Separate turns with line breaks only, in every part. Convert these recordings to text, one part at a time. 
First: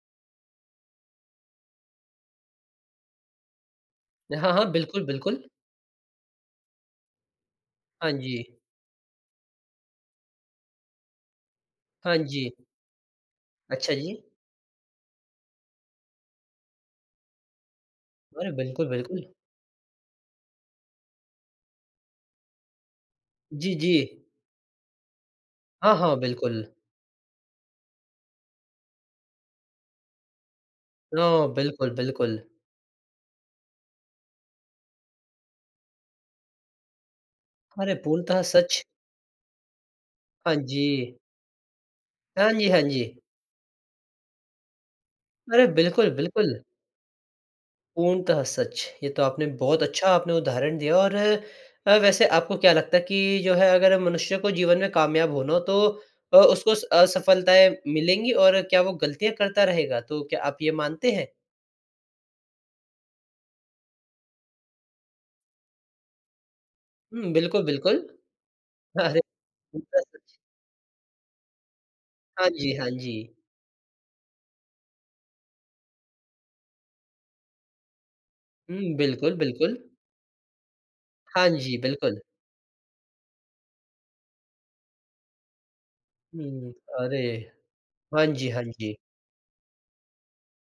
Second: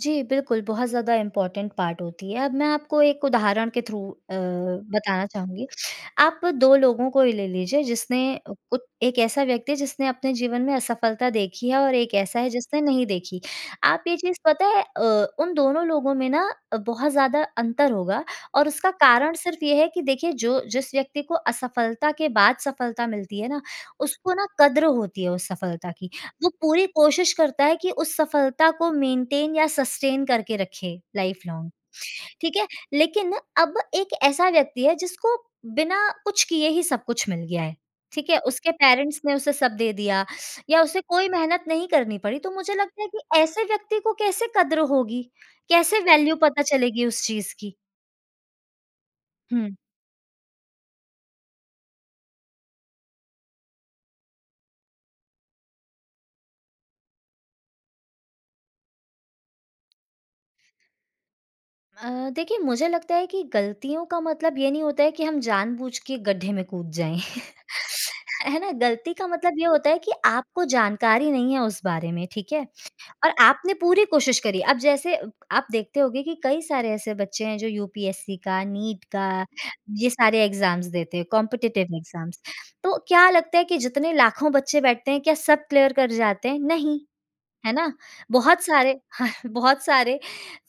जी, बिल्कुल, बहुत ज़्यादा इम्पोर्टेंट पार्ट होती है। अब मैं आपको एक उदाहरण के थ्रू अ,
हाँ, हाँ, बिल्कुल,
बताना
बिल्कुल।
चाहूँगी। आप 2 लोगों को ही ले लीजिए,
हाँ
जिसने अ,
जी।
उ एक ऐसा व्यक्ति है जिसने अपने जीवन में असफलता देखी है और एक
हाँ
ऐसा है
जी।
जिसने नहीं देखी।
अच्छा
आप ये
जी।
चीज़ पता है, अ, उन दोनों लोगों में ना अ, बहुत ज़्यादा अंतर होगा
अरे,
और
बिल्कुल,
उसका
बिल्कुल।
कारण सिर्फ़ ये है कि देखिए जो जिस व्यक्ति को असफलता के बाद सफलता मिलती है ना,
जी, जी।
उसको ना कदर होती है उस सफलता
हाँ,
की।
हाँ,
वो
बिल्कुल।
पूरी कोशिश करता है कि उस सफलता को मेंटेन या सस्टेन करके रखे लाइफ
ओह,
लॉन्ग
बिल्कुल बिल्कुल।
ठीक है, लेकिन अब एक ऐसा व्यक्ति है जिसको बिना कुछ किए ही सब कुछ मिल गया है,
अरे
ठीक है।
पूर्णतः
उसके
सच।
पेरेंट्स ने उसे सब दे दिया
हाँ
या उसे
जी।
कोई मेहनत नहीं करनी पड़ी,
हाँ
तो
जी,
मुझे
हाँ
लगता है कि
जी।
ऐसे व्यक्ति को कैसे कदर होगी?
अरे
कैसे
बिल्कुल,
वैल्यू
बिल्कुल।
पता चलेगी उस चीज़ की?
पूर्णतः सच, ये तो आपने
हुँ।
बहुत अच्छा आपने उदाहरण दिया और वैसे आपको क्या लगता है कि जो है अगर मनुष्य को जीवन में कामयाब होना हो तो अ, उसको स असफलताएँ मिलेंगी और क्या वो गलतियाँ करता रहेगा? तो क्या आप ये मानते हैं?
अ, देखिए मुझे लगता है कि गलतियों का मतलब ये नहीं होता है कि हम जानबूझ के गड्ढे में कूद जाएँ
हुँ, बिल्कुल, बिल्कुल।
है ना गलती
अरे
का मतलब ये होता है
पूर्णतः
कि
सच।
आपको जानकारी नहीं है उस बारे में,
हाँ
ठीक है?
जी, हाँ
और
जी।
आपने पूरी कोशिश करी। अब जैसे अ, आप देखते होंगे कि कई सारे ऐसे बच्चे हैं, जो यूपीएससी का,
हुँ,
नीट
बिल्कुल,
का,
बिल्कुल।
ये सारे एग्ज़ाम्स देते हैं,
हाँ जी,
कॉम्पिटिटिव
बिल्कुल।
एग्ज़ाम्स। तो क्या लगता है कि जितने लाखों बच्चे बैठते हैं, क्या सब क्लियर कर जाते हैं?
हुँ।
नहीं।
अरे,
है ना?
हाँ जी,
बहुत
हाँ जी।
सारे, बहुत सारे,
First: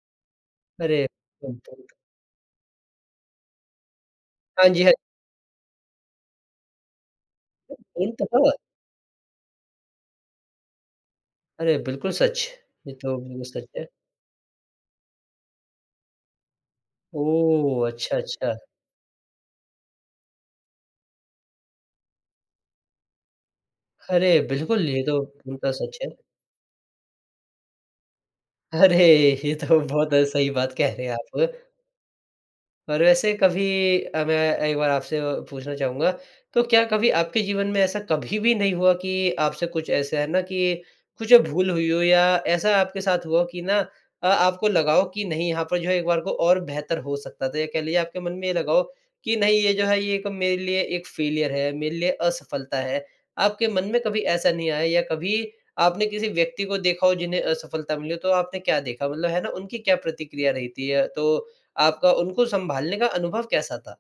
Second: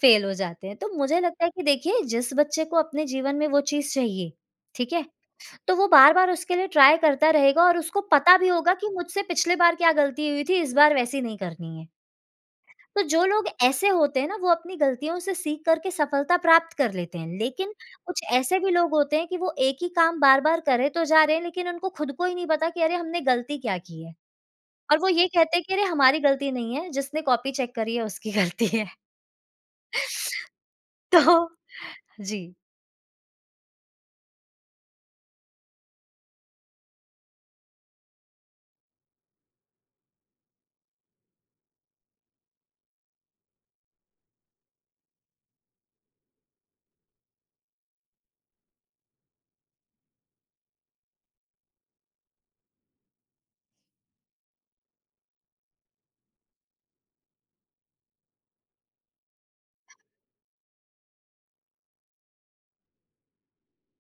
फेल हो जाते हैं तो
अरे
मुझे लगता है कि
[unintelligible]
देखिए जिस बच्चे को अपने जीवन में वो चीज़ चाहिए,
हाँ जी, हाँ।
ठीक है? तो वो बार-बार उसके लिए ट्राई करता रहेगा और उसको पता भी
पूर्णतः।
होगा कि मुझसे पिछली बार क्या गलती हुई थी, इस बार वैसी नहीं
अरे
करनी है।
बिल्कुल सच, ये
तो
तो
जो
बिल्कुल
लोग
सच है।
ऐसे होते हैं ना वो अपनी गलतियों से सीख करके सफलता प्राप्त कर लेते हैं। लेकिन
ओह, अच्छा,
कुछ
अच्छा।
ऐसे भी लोग होते हैं कि वो एक ही काम बार-बार करे तो जा रहे हैं लेकिन उनको खुद को ही नहीं पता कि अरे हमने गलती क्या की है
अरे, बिल्कुल,
और
ये
वो
तो
ये कहते हैं
पूर्णतः
कि अरे
सच है।
हमारी गलती नहीं है जिसने कॉपी चेक करी है उसकी गलती है
अरे, ये तो बहुत सही बात कह रहे हैं
तो
आप
जी।
पर वैसे कभी अब एक बार आपसे और पूछना चाहूँगा, तो क्या कभी आपके जीवन में ऐसा कभी भी नहीं हुआ कि आपसे कुछ ऐसा है ना की कुछ भूल हुई हो या ऐसा आपके साथ हुआ कि ना अ, आपको लगा हो की नहीं यहाँ पर जो है एक बार को और बेहतर हो सकता था या कह लीजिये आपके मन में लगा हो कि नहीं ये जो है ये एक मेरे लिए एक फेल्योर है, मेरे लिए असफलता है, आपके मन में कभी ऐसा नहीं आया या कभी आपने किसी व्यक्ति को देखा हो जिन्हें असफलता मिली हो तो आपने क्या देखा? मतलब है ना उनकी क्या प्रतिक्रिया रहती है थी अ, तो आपका उनको सँभालने का अनुभव कैसा था?